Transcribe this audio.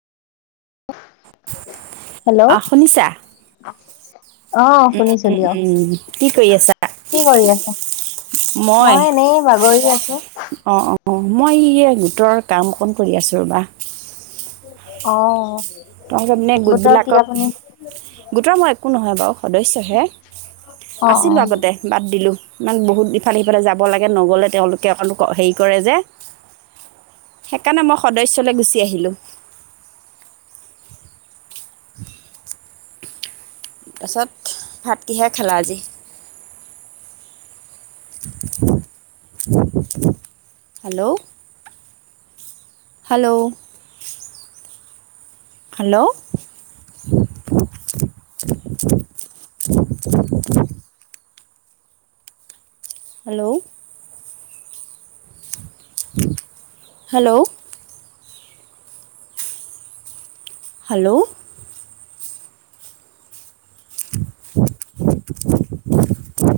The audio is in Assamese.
হেল্ল'। অ অ উম, শুনিছো উম, দিয়ক উম কি কৰি আছা? কি কৰি আছা? মই আছো অ, অ। অ, মই এই গোটৰ কাম অকণ কৰি আছোঁ ৰ'বা। অ,। তাৰমানে গোটৰ কি গোটবিলাকক আপুনি গোটৰ মই একো নহয় বাৰু সদস্যহে। অ আছিলোঁ অ আগতে। বাদ দিলোঁ ইমান বহুত ইফালে সিফালে যাব লাগে নগ'লে তেওঁলোকে অকণ হেৰি কৰে যে। সেইকাৰণে মই সদস্যলৈ গুচি আহিলোঁ। তাৰপাছত ভাত কিহেৰে খালা আজি? Hello. Hello. Hello. Hello. Hello. Hello.